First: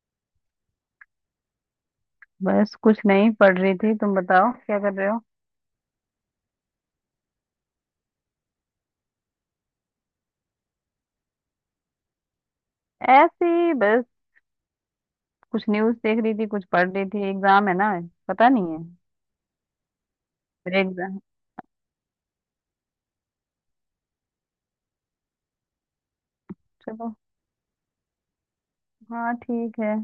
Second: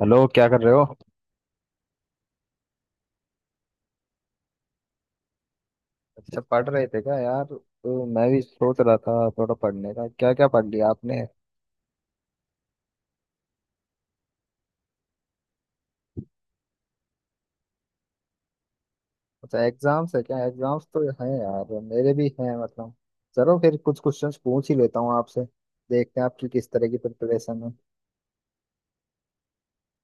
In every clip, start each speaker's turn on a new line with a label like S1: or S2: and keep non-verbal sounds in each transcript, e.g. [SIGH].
S1: Hello, क्या कर रहे हो?
S2: बस कुछ नहीं पढ़ रही थी। तुम बताओ क्या कर रहे हो?
S1: अच्छा, पढ़ रहे थे क्या यार? तो मैं भी सोच रहा था थोड़ा पढ़ने का। क्या क्या पढ़ लिया आपने?
S2: ऐसे ही बस। कुछ न्यूज़ देख रही थी, कुछ पढ़ रही थी। एग्जाम है ना। पता नहीं है।
S1: अच्छा, एग्जाम्स है क्या?
S2: मेरे
S1: एग्जाम्स तो
S2: एग्जाम।
S1: हैं यार, मेरे भी हैं मतलब। चलो फिर कुछ क्वेश्चंस पूछ ही लेता हूँ आपसे। देखते हैं आपकी किस तरह की
S2: चलो।
S1: प्रिपरेशन है।
S2: हाँ ठीक है,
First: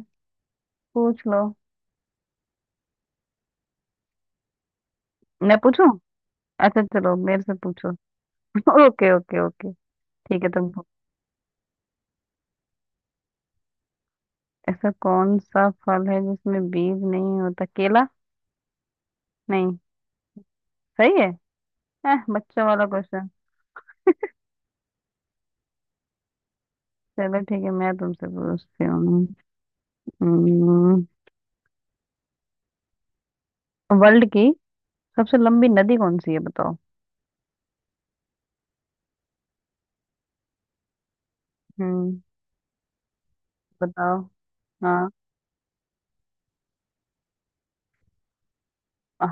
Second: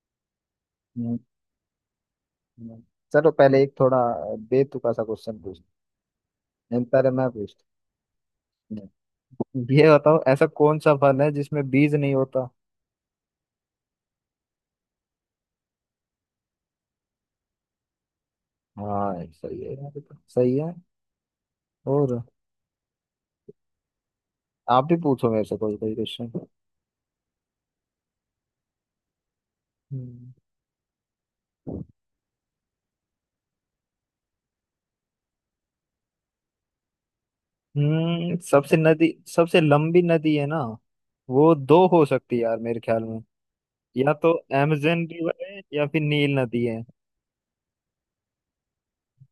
S1: हम्म।
S2: पूछ लो।
S1: हम्म। चलो, पहले एक थोड़ा बेतुका सा क्वेश्चन
S2: मैं
S1: पूछ
S2: पूछूं? अच्छा
S1: पहले
S2: चलो,
S1: मैं
S2: मेरे से
S1: पूछता
S2: पूछो। [LAUGHS]
S1: हूँ।
S2: Okay okay okay.
S1: ये बताओ,
S2: ठीक
S1: ऐसा
S2: है।
S1: कौन सा फल है जिसमें बीज नहीं होता?
S2: ऐसा कौन सा फल है जिसमें बीज नहीं होता? केला।
S1: हाँ सही है
S2: नहीं,
S1: यार, ये तो सही है।
S2: सही है।
S1: और।
S2: बच्चों वाला क्वेश्चन।
S1: आप भी पूछो मेरे से कोई कोई क्वेश्चन।
S2: चलो ठीक है, मैं तुमसे पूछती हूँ। हम्म, वर्ल्ड की सबसे लंबी नदी कौन सी है बताओ।
S1: हम्म सबसे नदी सबसे लंबी नदी है ना? वो दो हो
S2: हम्म।
S1: सकती है यार मेरे ख्याल में। या
S2: बताओ।
S1: तो अमेजन
S2: हाँ
S1: रिवर है या फिर नील नदी है।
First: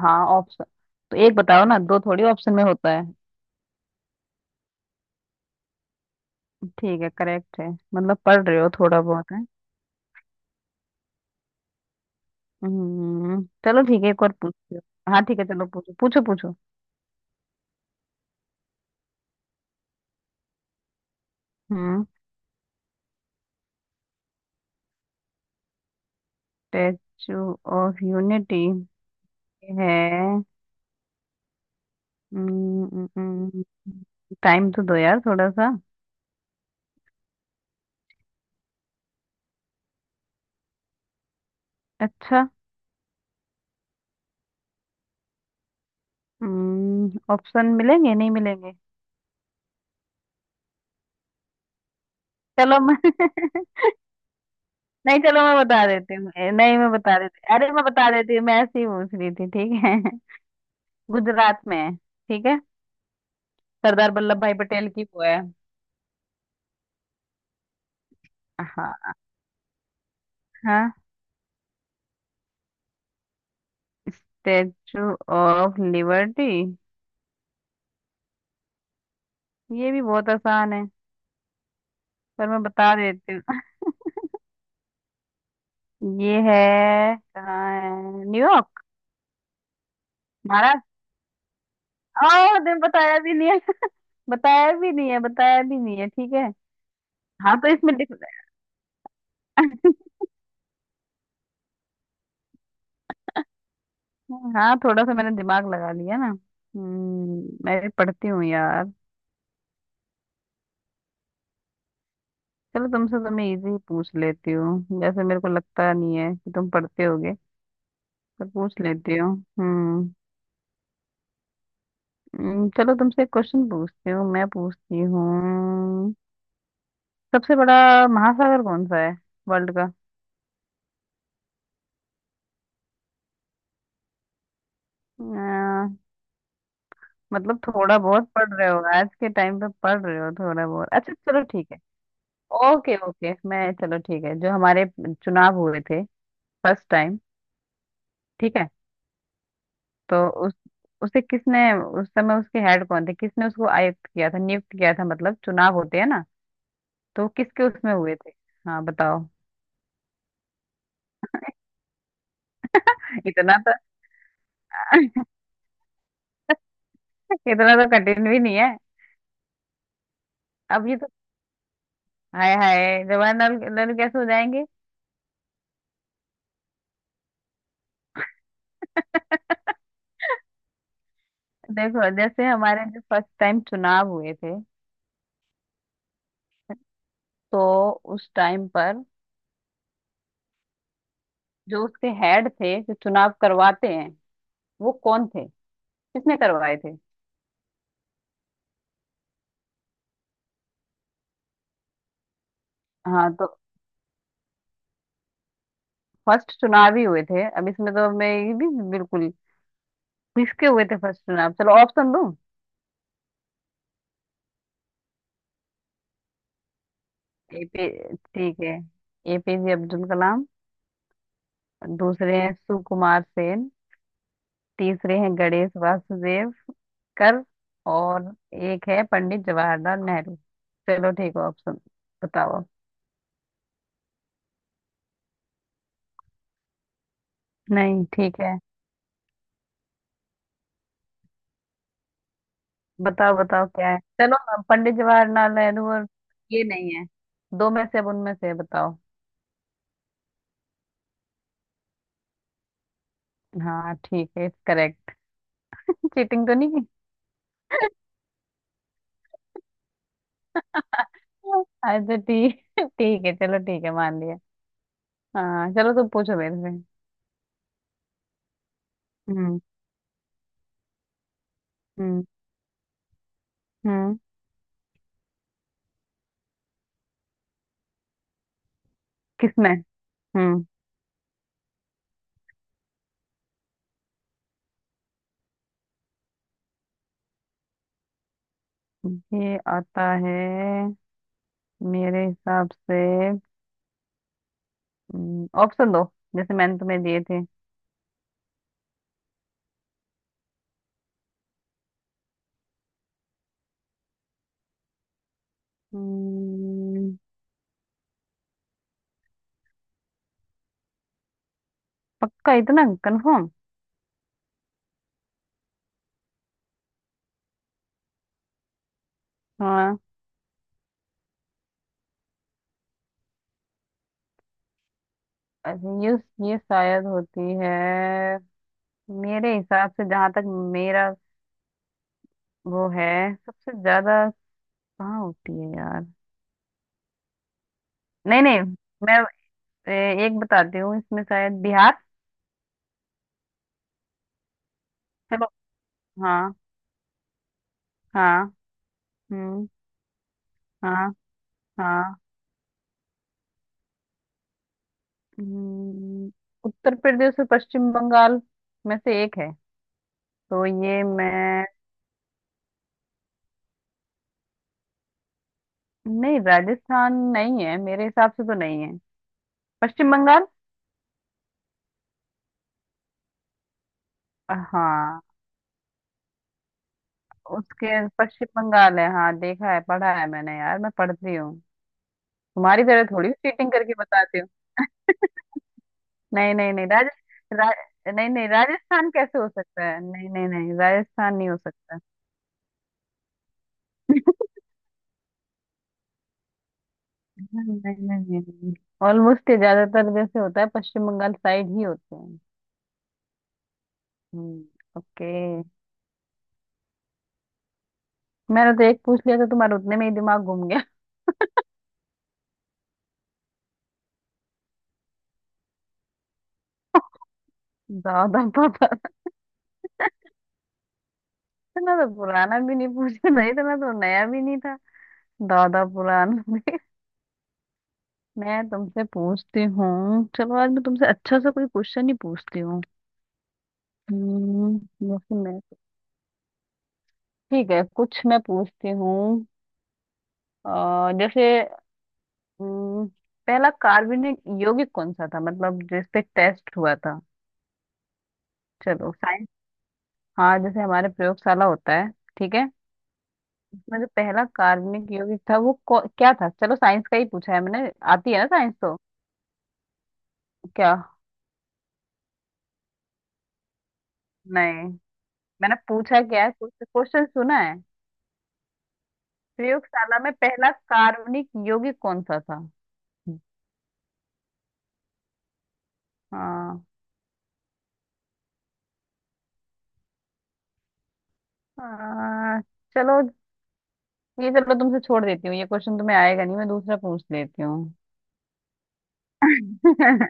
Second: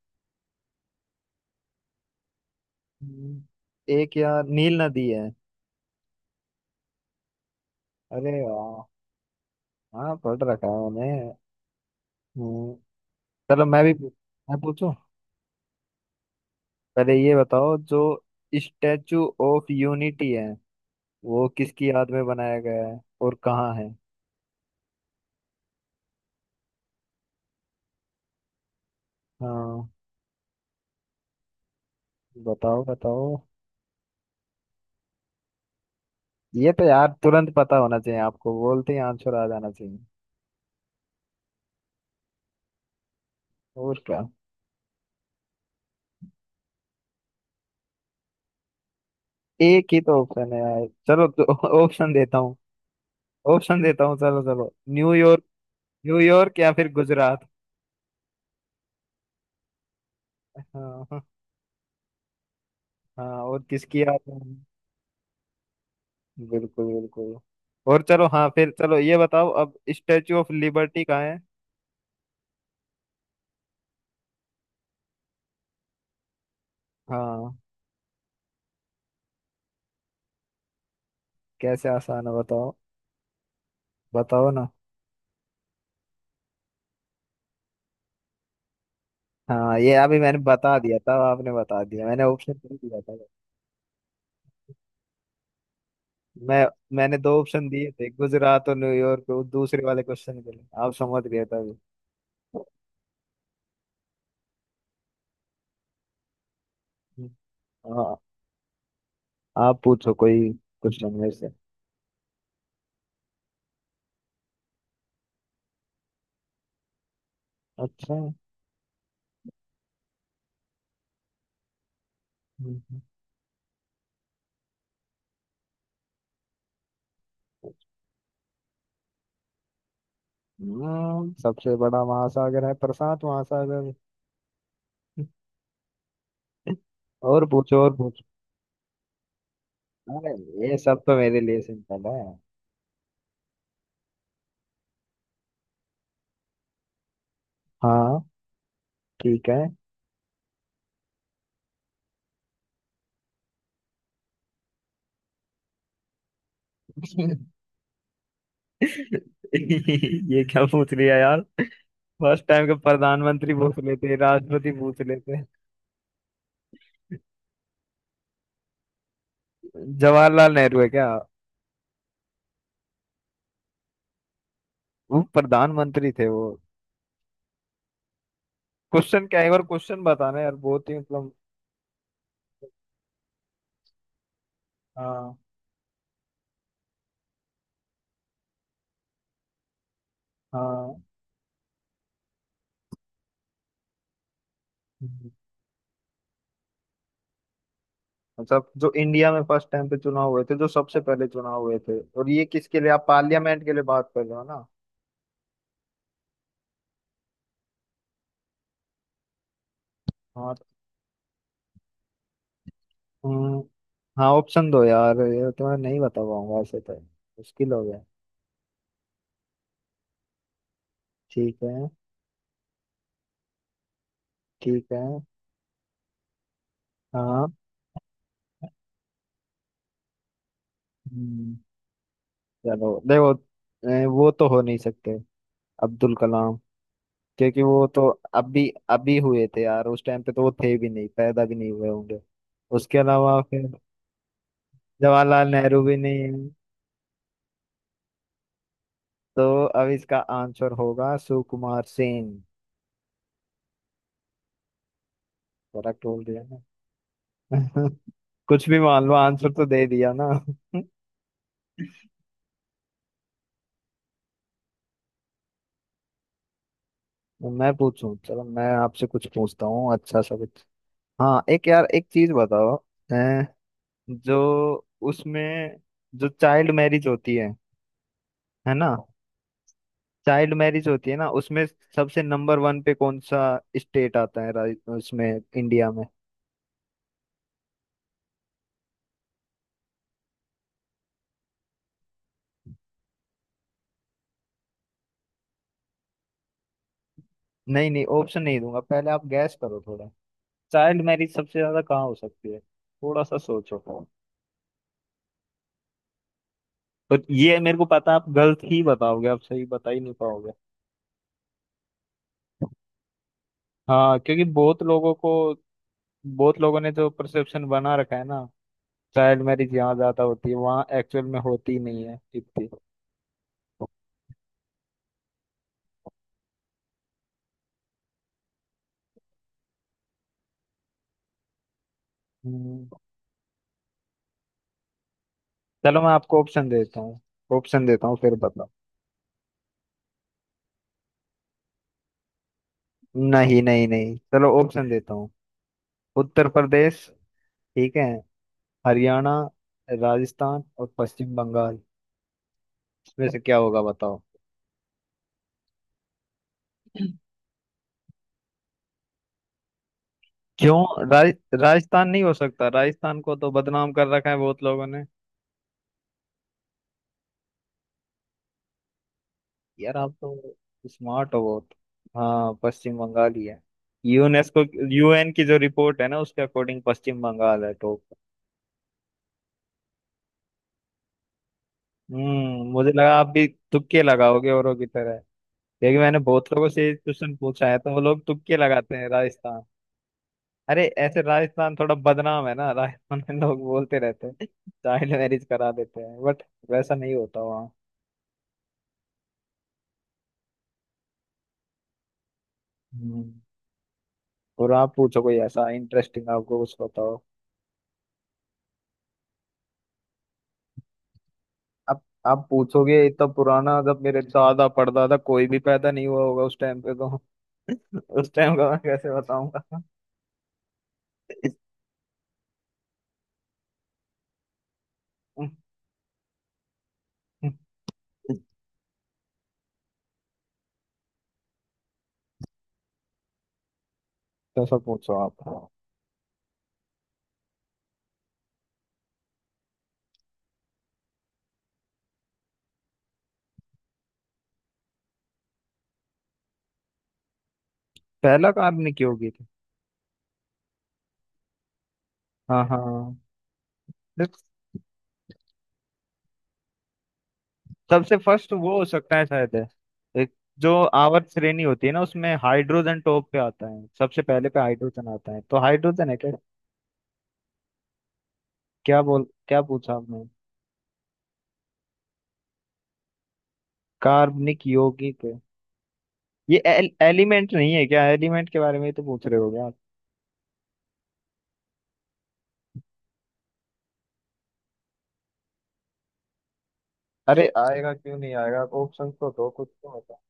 S2: हाँ, ऑप्शन तो एक बताओ ना, दो थोड़ी ऑप्शन में होता है।
S1: हम्म, एक यार, नील नदी है।
S2: ठीक है, करेक्ट है। मतलब
S1: अरे
S2: पढ़ रहे हो
S1: वाह!
S2: थोड़ा बहुत है।
S1: हाँ, पढ़ रखा है मैंने। हम्म,
S2: हम्म,
S1: चलो
S2: चलो
S1: मैं भी,
S2: ठीक है, एक और
S1: मैं
S2: पूछती हूँ।
S1: पूछूं।
S2: हाँ ठीक है, चलो पूछो पूछो पूछो।
S1: पहले ये बताओ, जो स्टैचू ऑफ यूनिटी है वो किसकी
S2: हम्म,
S1: याद में बनाया गया है और कहाँ है?
S2: स्टेचू ऑफ यूनिटी
S1: हाँ,
S2: है।
S1: बताओ बताओ।
S2: टाइम तो दो यार थोड़ा सा।
S1: ये तो यार तुरंत पता होना चाहिए, आपको बोलते ही आंसर आ जाना चाहिए।
S2: अच्छा।
S1: और क्या।
S2: ऑप्शन मिलेंगे नहीं मिलेंगे?
S1: एक ही तो ऑप्शन है यार, चलो तो [LAUGHS] ऑप्शन देता हूँ।
S2: चलो मैं [LAUGHS]
S1: ऑप्शन देता हूँ, चलो चलो,
S2: नहीं चलो
S1: न्यूयॉर्क।
S2: मैं बता देती हूँ।
S1: न्यूयॉर्क या
S2: नहीं मैं
S1: फिर
S2: बता
S1: गुजरात।
S2: देती, अरे मैं बता देती हूँ। मैं ऐसे ही पूछ रही थी ठीक है।
S1: हाँ।
S2: गुजरात में है ठीक है।
S1: हाँ, और किसकी
S2: सरदार
S1: याद है?
S2: वल्लभ भाई पटेल की वो है।
S1: बिल्कुल बिल्कुल। और चलो हाँ, फिर चलो
S2: हाँ।
S1: ये बताओ अब, स्टेचू ऑफ
S2: हाँ,
S1: लिबर्टी कहाँ है?
S2: Statue of Liberty.
S1: हाँ,
S2: ये भी बहुत आसान है।
S1: कैसे आसान है,
S2: पर मैं
S1: बताओ?
S2: बता देती
S1: बताओ ना।
S2: हूँ [LAUGHS] ये है, कहाँ है? न्यूयॉर्क।
S1: हाँ, ये अभी मैंने बता
S2: महाराष्ट्र।
S1: दिया था, आपने बता दिया, मैंने
S2: ओ,
S1: ऑप्शन
S2: तुमने
S1: दे दिया था।
S2: बताया भी नहीं है [LAUGHS] बताया भी नहीं है, बताया भी नहीं है ठीक है।
S1: मैं मैंने दो
S2: हाँ
S1: ऑप्शन
S2: तो
S1: दिए
S2: इसमें
S1: थे, गुजरात और न्यूयॉर्क, वो दूसरे
S2: [LAUGHS]
S1: वाले क्वेश्चन के लिए आप समझ गए थे अभी।
S2: हाँ थोड़ा सा मैंने दिमाग लगा लिया ना। हम्म, मैं भी
S1: हाँ।
S2: पढ़ती हूँ यार।
S1: आप पूछो कोई क्वेश्चन में से।
S2: चलो तुमसे तो मैं इजी पूछ लेती हूँ, जैसे मेरे को लगता नहीं है कि तुम पढ़ते हो
S1: अच्छा।
S2: तो पूछ लेती हो। हम्म। चलो
S1: हम्म,
S2: तुमसे एक क्वेश्चन पूछती हूँ, मैं पूछती हूँ। सबसे बड़ा महासागर कौन सा है, वर्ल्ड का?
S1: सबसे बड़ा महासागर है प्रशांत महासागर। [LAUGHS]
S2: अ,
S1: और
S2: मतलब
S1: पूछो, और
S2: थोड़ा
S1: पूछो।
S2: बहुत पढ़ रहे हो, आज के टाइम पे पढ़ रहे हो
S1: अरे,
S2: थोड़ा
S1: ये
S2: बहुत।
S1: सब
S2: अच्छा
S1: तो मेरे
S2: चलो
S1: लिए
S2: ठीक है।
S1: सिंपल है।
S2: ओके ओके मैं, चलो ठीक है, जो हमारे चुनाव हुए थे फर्स्ट टाइम,
S1: हाँ,
S2: ठीक है?
S1: ठीक है।
S2: तो उस, उसे किसने, उस समय उसके हेड कौन थे, किसने उसको आयुक्त किया था, नियुक्त किया था, मतलब चुनाव होते हैं ना, तो
S1: [LAUGHS]
S2: किसके उसमें हुए थे? हाँ बताओ।
S1: ये क्या पूछ लिया यार! फर्स्ट टाइम के
S2: [LAUGHS]
S1: प्रधानमंत्री
S2: इतना,
S1: पूछ लेते, राष्ट्रपति पूछ लेते।
S2: इतना तो कठिन भी नहीं है।
S1: जवाहरलाल नेहरू है
S2: अभी तो
S1: क्या?
S2: हाय हाय, जवाहरलाल नेहरू कैसे हो जाएंगे।
S1: वो प्रधानमंत्री थे वो। क्वेश्चन क्या है, और क्वेश्चन बताना यार, बहुत ही मतलब।
S2: देखो जैसे हमारे जो फर्स्ट टाइम चुनाव हुए थे,
S1: हाँ
S2: तो उस टाइम पर
S1: हाँ।
S2: जो उसके हेड थे, जो चुनाव करवाते हैं, वो कौन थे, किसने करवाए थे?
S1: मतलब जो इंडिया में फर्स्ट टाइम पे चुनाव हुए थे, जो सबसे पहले चुनाव हुए थे, और ये किसके लिए, आप
S2: हाँ तो
S1: पार्लियामेंट के लिए बात कर रहे हो ना?
S2: फर्स्ट चुनाव ही हुए थे। अब इसमें तो मैं ये भी बिल्कुल,
S1: हाँ।
S2: किसके हुए थे फर्स्ट चुनाव, चलो ऑप्शन दूं।
S1: हम्म, हाँ ऑप्शन दो यार, ये तो मैं नहीं बता पाऊंगा, ऐसे तो मुश्किल हो
S2: एपी,
S1: गया।
S2: ठीक है, एपीजे अब्दुल कलाम।
S1: ठीक है।
S2: दूसरे हैं सुकुमार सेन।
S1: ठीक है।
S2: तीसरे हैं गणेश वासुदेव कर।
S1: हाँ।
S2: और एक है पंडित जवाहरलाल नेहरू। चलो ठीक है
S1: हम्म,
S2: ऑप्शन बताओ।
S1: चलो देखो। वो तो हो नहीं सकते अब्दुल कलाम, क्योंकि वो
S2: नहीं
S1: तो
S2: ठीक है,
S1: अभी अभी हुए थे यार, उस टाइम पे तो वो थे भी नहीं, पैदा भी नहीं हुए होंगे। उसके
S2: बताओ
S1: अलावा
S2: बताओ
S1: फिर
S2: क्या है, चलो अब पंडित
S1: जवाहरलाल
S2: जवाहरलाल
S1: नेहरू
S2: नेहरू
S1: भी
S2: और
S1: नहीं है,
S2: ये नहीं है, दो में से अब उनमें से बताओ।
S1: तो अब इसका आंसर होगा सुकुमार सेन।
S2: हाँ ठीक है, करेक्ट।
S1: करेक्ट बोल दिया।
S2: चीटिंग तो नहीं की?
S1: ना।
S2: [LAUGHS]
S1: [LAUGHS] कुछ भी मान लो, आंसर तो दे दिया ना। [LAUGHS]
S2: अच्छा ठीक, ठीक है चलो, ठीक है मान लिया। हाँ चलो, तुम पूछो मेरे से।
S1: मैं पूछूं, चलो मैं आपसे कुछ
S2: हम्म।
S1: पूछता हूँ, अच्छा सा कुछ। हाँ एक यार, एक
S2: हम्म।
S1: चीज बताओ। अ,
S2: हम्म,
S1: जो उसमें, जो चाइल्ड मैरिज होती है ना?
S2: किसमें?
S1: चाइल्ड
S2: हम्म,
S1: मैरिज होती है ना उसमें, सबसे नंबर वन पे कौन सा स्टेट आता है, उसमें, इंडिया में?
S2: ये आता है मेरे हिसाब से। ऑप्शन दो जैसे मैंने तुम्हें दिए थे।
S1: नहीं नहीं, ऑप्शन नहीं दूंगा, पहले आप गैस करो थोड़ा। चाइल्ड मैरिज सबसे ज्यादा कहाँ हो सकती है, थोड़ा सा सोचो।
S2: हम्म,
S1: और ये मेरे को पता है, आप गलत ही बताओगे, आप सही बता ही नहीं पाओगे।
S2: पक्का इतना कंफर्म?
S1: हाँ, क्योंकि बहुत लोगों ने जो परसेप्शन बना रखा है ना, चाइल्ड मैरिज यहाँ
S2: हाँ।
S1: ज्यादा होती है, वहाँ एक्चुअल में होती नहीं है इतनी।
S2: अच्छा, ये शायद होती है मेरे हिसाब से, जहां तक मेरा
S1: हम्म,
S2: वो है, सबसे ज्यादा कहाँ होती है
S1: चलो
S2: यार?
S1: मैं आपको ऑप्शन देता हूँ, ऑप्शन देता हूँ फिर
S2: नहीं नहीं,
S1: बताओ।
S2: मैं, एक बताती हूँ, इसमें शायद बिहार।
S1: नहीं नहीं नहीं, चलो ऑप्शन देता हूँ।
S2: चलो।
S1: उत्तर
S2: हाँ।
S1: प्रदेश, ठीक है,
S2: हाँ।
S1: हरियाणा,
S2: हम्म।
S1: राजस्थान और
S2: हाँ
S1: पश्चिम बंगाल।
S2: हाँ।
S1: इसमें से क्या होगा, बताओ?
S2: हम्म, उत्तर प्रदेश और पश्चिम बंगाल में से एक है, तो ये
S1: क्यों,
S2: मैं,
S1: राजस्थान नहीं हो सकता? राजस्थान को तो बदनाम कर रखा है बहुत लोगों ने।
S2: नहीं राजस्थान नहीं है मेरे हिसाब से तो नहीं है,
S1: यार
S2: पश्चिम
S1: आप
S2: बंगाल।
S1: तो स्मार्ट हो बहुत। हाँ, पश्चिम बंगाल ही है। यूनेस्को,
S2: हाँ
S1: यूएन की जो रिपोर्ट है ना, उसके अकॉर्डिंग पश्चिम बंगाल है
S2: उसके
S1: टॉप।
S2: पश्चिम बंगाल है, हाँ देखा है, पढ़ा है मैंने यार, मैं पढ़ती हूँ तुम्हारी
S1: मुझे
S2: तरह
S1: लगा आप
S2: थोड़ी
S1: भी
S2: चीटिंग करके
S1: तुक्के
S2: बताती हूँ।
S1: लगाओगे औरों की तरह, क्योंकि मैंने बहुत
S2: नहीं
S1: लोगों
S2: नहीं नहीं,
S1: से क्वेश्चन पूछा
S2: रा,
S1: है तो वो लोग
S2: नहीं नहीं
S1: तुक्के लगाते हैं,
S2: राजस्थान कैसे हो
S1: राजस्थान।
S2: सकता है, नहीं नहीं नहीं
S1: अरे ऐसे
S2: राजस्थान नहीं हो
S1: राजस्थान थोड़ा
S2: सकता।
S1: बदनाम है ना, राजस्थान में लोग बोलते रहते
S2: [LAUGHS]
S1: हैं, [LAUGHS] चाइल्ड मैरिज करा देते हैं, बट वैसा नहीं होता वहाँ।
S2: नहीं नहीं नहीं, ऑलमोस्ट ये ज्यादातर जैसे होता है पश्चिम बंगाल साइड ही होते हैं।
S1: हम्म।
S2: हम्म।
S1: और आप पूछो
S2: ओके।
S1: कोई ऐसा इंटरेस्टिंग, आपको कुछ बताओ।
S2: मैंने तो एक पूछ लिया था, तुम्हारे उतने में ही दिमाग घूम गया।
S1: आप पूछोगे इतना पुराना, जब मेरे दादा परदादा कोई भी पैदा नहीं हुआ होगा उस टाइम पे तो
S2: [LAUGHS]
S1: [LAUGHS] उस
S2: ज्यादा
S1: टाइम का मैं
S2: पता।
S1: कैसे बताऊंगा? [LAUGHS]
S2: इतना तो पुराना भी नहीं पूछा था, इतना तो नया भी नहीं था। दादा पुराना भी। मैं तुमसे पूछती हूँ, चलो आज मैं तुमसे अच्छा सा कोई क्वेश्चन ही पूछती हूँ।
S1: तो
S2: हम्म,
S1: सब पूछो
S2: जैसे
S1: आप।
S2: मैं, ठीक है कुछ मैं पूछती हूँ। जैसे, हम्म, पहला कार्बनिक यौगिक कौन सा था, मतलब जिस पे टेस्ट हुआ था।
S1: पहला काम ने की
S2: चलो
S1: होगी थी।
S2: साइंस। हाँ जैसे हमारे प्रयोगशाला होता है, ठीक
S1: हाँ
S2: है,
S1: हाँ।
S2: उसमें जो
S1: देख,
S2: पहला कार्बनिक यौगिक था वो क्या था। चलो साइंस का ही पूछा है मैंने,
S1: सबसे
S2: आती है ना
S1: फर्स्ट
S2: साइंस
S1: वो हो
S2: तो।
S1: सकता है शायद, है एक जो
S2: क्या?
S1: आवर्त श्रेणी होती है ना, उसमें हाइड्रोजन टॉप पे आता है, सबसे पहले पे
S2: नहीं
S1: हाइड्रोजन आता है, तो
S2: मैंने
S1: हाइड्रोजन है
S2: पूछा
S1: क्या?
S2: क्या है, कुछ क्वेश्चन सुना है?
S1: क्या बोल क्या पूछा
S2: प्रयोगशाला
S1: आपने?
S2: में पहला कार्बनिक यौगिक कौन सा था?
S1: कार्बनिक यौगिक। ये
S2: हाँ।
S1: एलिमेंट नहीं है क्या, एलिमेंट के बारे में ही तो पूछ रहे हो क्या आप?
S2: आ, चलो, ये चलो तुमसे छोड़ देती हूँ, ये क्वेश्चन तुम्हें आएगा नहीं, मैं दूसरा पूछ
S1: अरे
S2: लेती
S1: आएगा,
S2: हूँ।
S1: क्यों नहीं आएगा? ऑप्शन तो दो, कुछ तो
S2: [LAUGHS]
S1: होता।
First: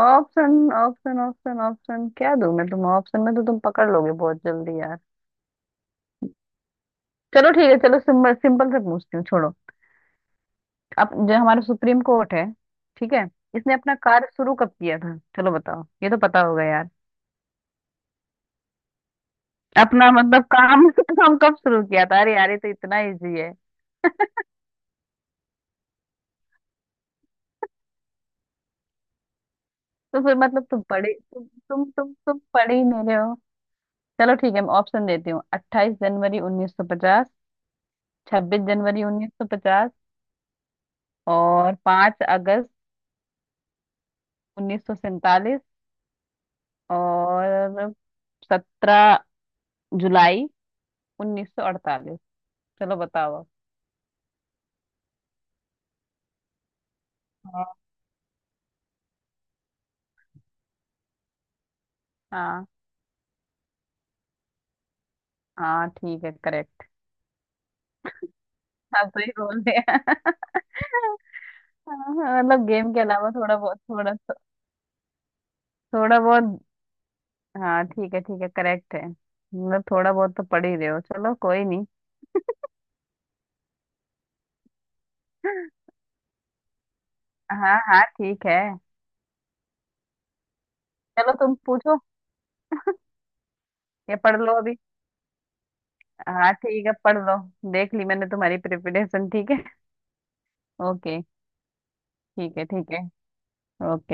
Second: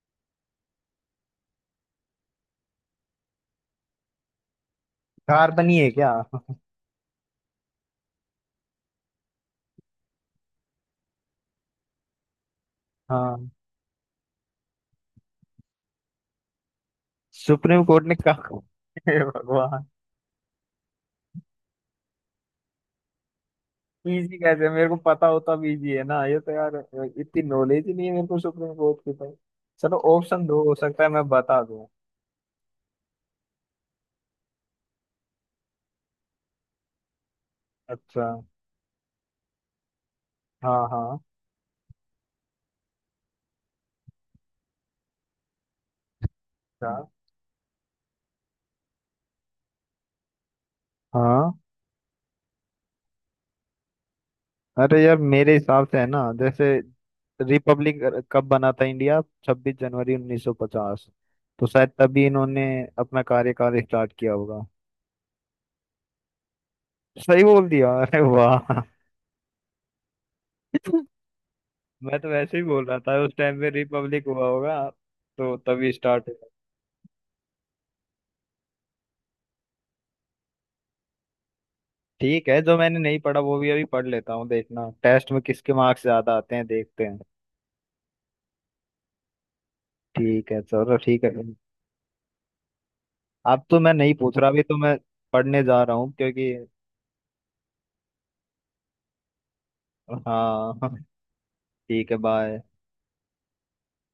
S2: ऑप्शन ऑप्शन ऑप्शन ऑप्शन क्या दूँ मैं, तुम ऑप्शन में तो तुम पकड़ लोगे बहुत जल्दी यार।
S1: कार्बन ही है क्या?
S2: चलो ठीक है, चलो सिंपल सिंपल से पूछती हूँ, छोड़ो। अब जो हमारा सुप्रीम कोर्ट है, ठीक है,
S1: हाँ।
S2: इसने अपना कार्य शुरू कब किया था? चलो बताओ ये तो पता होगा।
S1: सुप्रीम कोर्ट ने कहा [LAUGHS] हे भगवान।
S2: अपना मतलब काम [LAUGHS] काम कब शुरू किया था? अरे यार ये तो इतना इजी है।
S1: इजी कैसे, मेरे को पता होता भी इजी है ना, ये तो यार। इतनी नॉलेज ही नहीं है मेरे को सुप्रीम कोर्ट की तो। चलो
S2: तो फिर
S1: ऑप्शन दो,
S2: मतलब
S1: हो
S2: तुम
S1: सकता है
S2: पढ़े,
S1: मैं
S2: तुम
S1: बता
S2: तुम
S1: दूं।
S2: तुम तुम पढ़ ही नहीं रहे हो। चलो ठीक है मैं ऑप्शन देती हूँ। 28 जनवरी 1950,
S1: अच्छा।
S2: 26 जनवरी 1950,
S1: हाँ हाँ।
S2: और 5 अगस्त 1947,
S1: क्या?
S2: और सत्रह जुलाई उन्नीस
S1: हाँ।
S2: सौ अड़तालीस चलो बताओ अब।
S1: अरे यार मेरे हिसाब से है ना, जैसे
S2: हाँ
S1: रिपब्लिक कब बना था इंडिया? छब्बीस जनवरी 1950। तो शायद तभी इन्होंने
S2: हाँ
S1: अपना कार्यकाल स्टार्ट किया होगा।
S2: हाँ ठीक है करेक्ट,
S1: सही बोल दिया, अरे वाह! [LAUGHS]
S2: आप सही बोल रहे हैं [LAUGHS]
S1: मैं तो
S2: हाँ,
S1: वैसे ही
S2: मतलब
S1: बोल
S2: गेम
S1: रहा
S2: के
S1: था,
S2: अलावा
S1: उस
S2: थोड़ा
S1: टाइम पे
S2: बहुत, थोड़ा,
S1: रिपब्लिक हुआ होगा, तो तभी
S2: थोड़ा
S1: स्टार्ट हुआ।
S2: बहुत। हाँ ठीक है, ठीक है करेक्ट है, मतलब थोड़ा बहुत तो पढ़ ही रहे हो, चलो कोई नहीं।
S1: ठीक है, जो मैंने नहीं पढ़ा वो भी अभी पढ़ लेता हूँ, देखना टेस्ट में किसके मार्क्स ज्यादा आते हैं, देखते हैं।
S2: हाँ हाँ ठीक है।
S1: ठीक है, चलो ठीक है।
S2: चलो तुम पूछो,
S1: अब तो मैं नहीं
S2: या पढ़
S1: पूछ रहा,
S2: लो
S1: अभी तो
S2: अभी।
S1: मैं पढ़ने जा रहा हूँ, क्योंकि
S2: हाँ ठीक है, पढ़ लो। देख ली मैंने तुम्हारी प्रिपरेशन, ठीक है।
S1: हाँ।
S2: ओके।
S1: [LAUGHS] ठीक है,
S2: ठीक
S1: बाय।
S2: है ठीक है। ओके।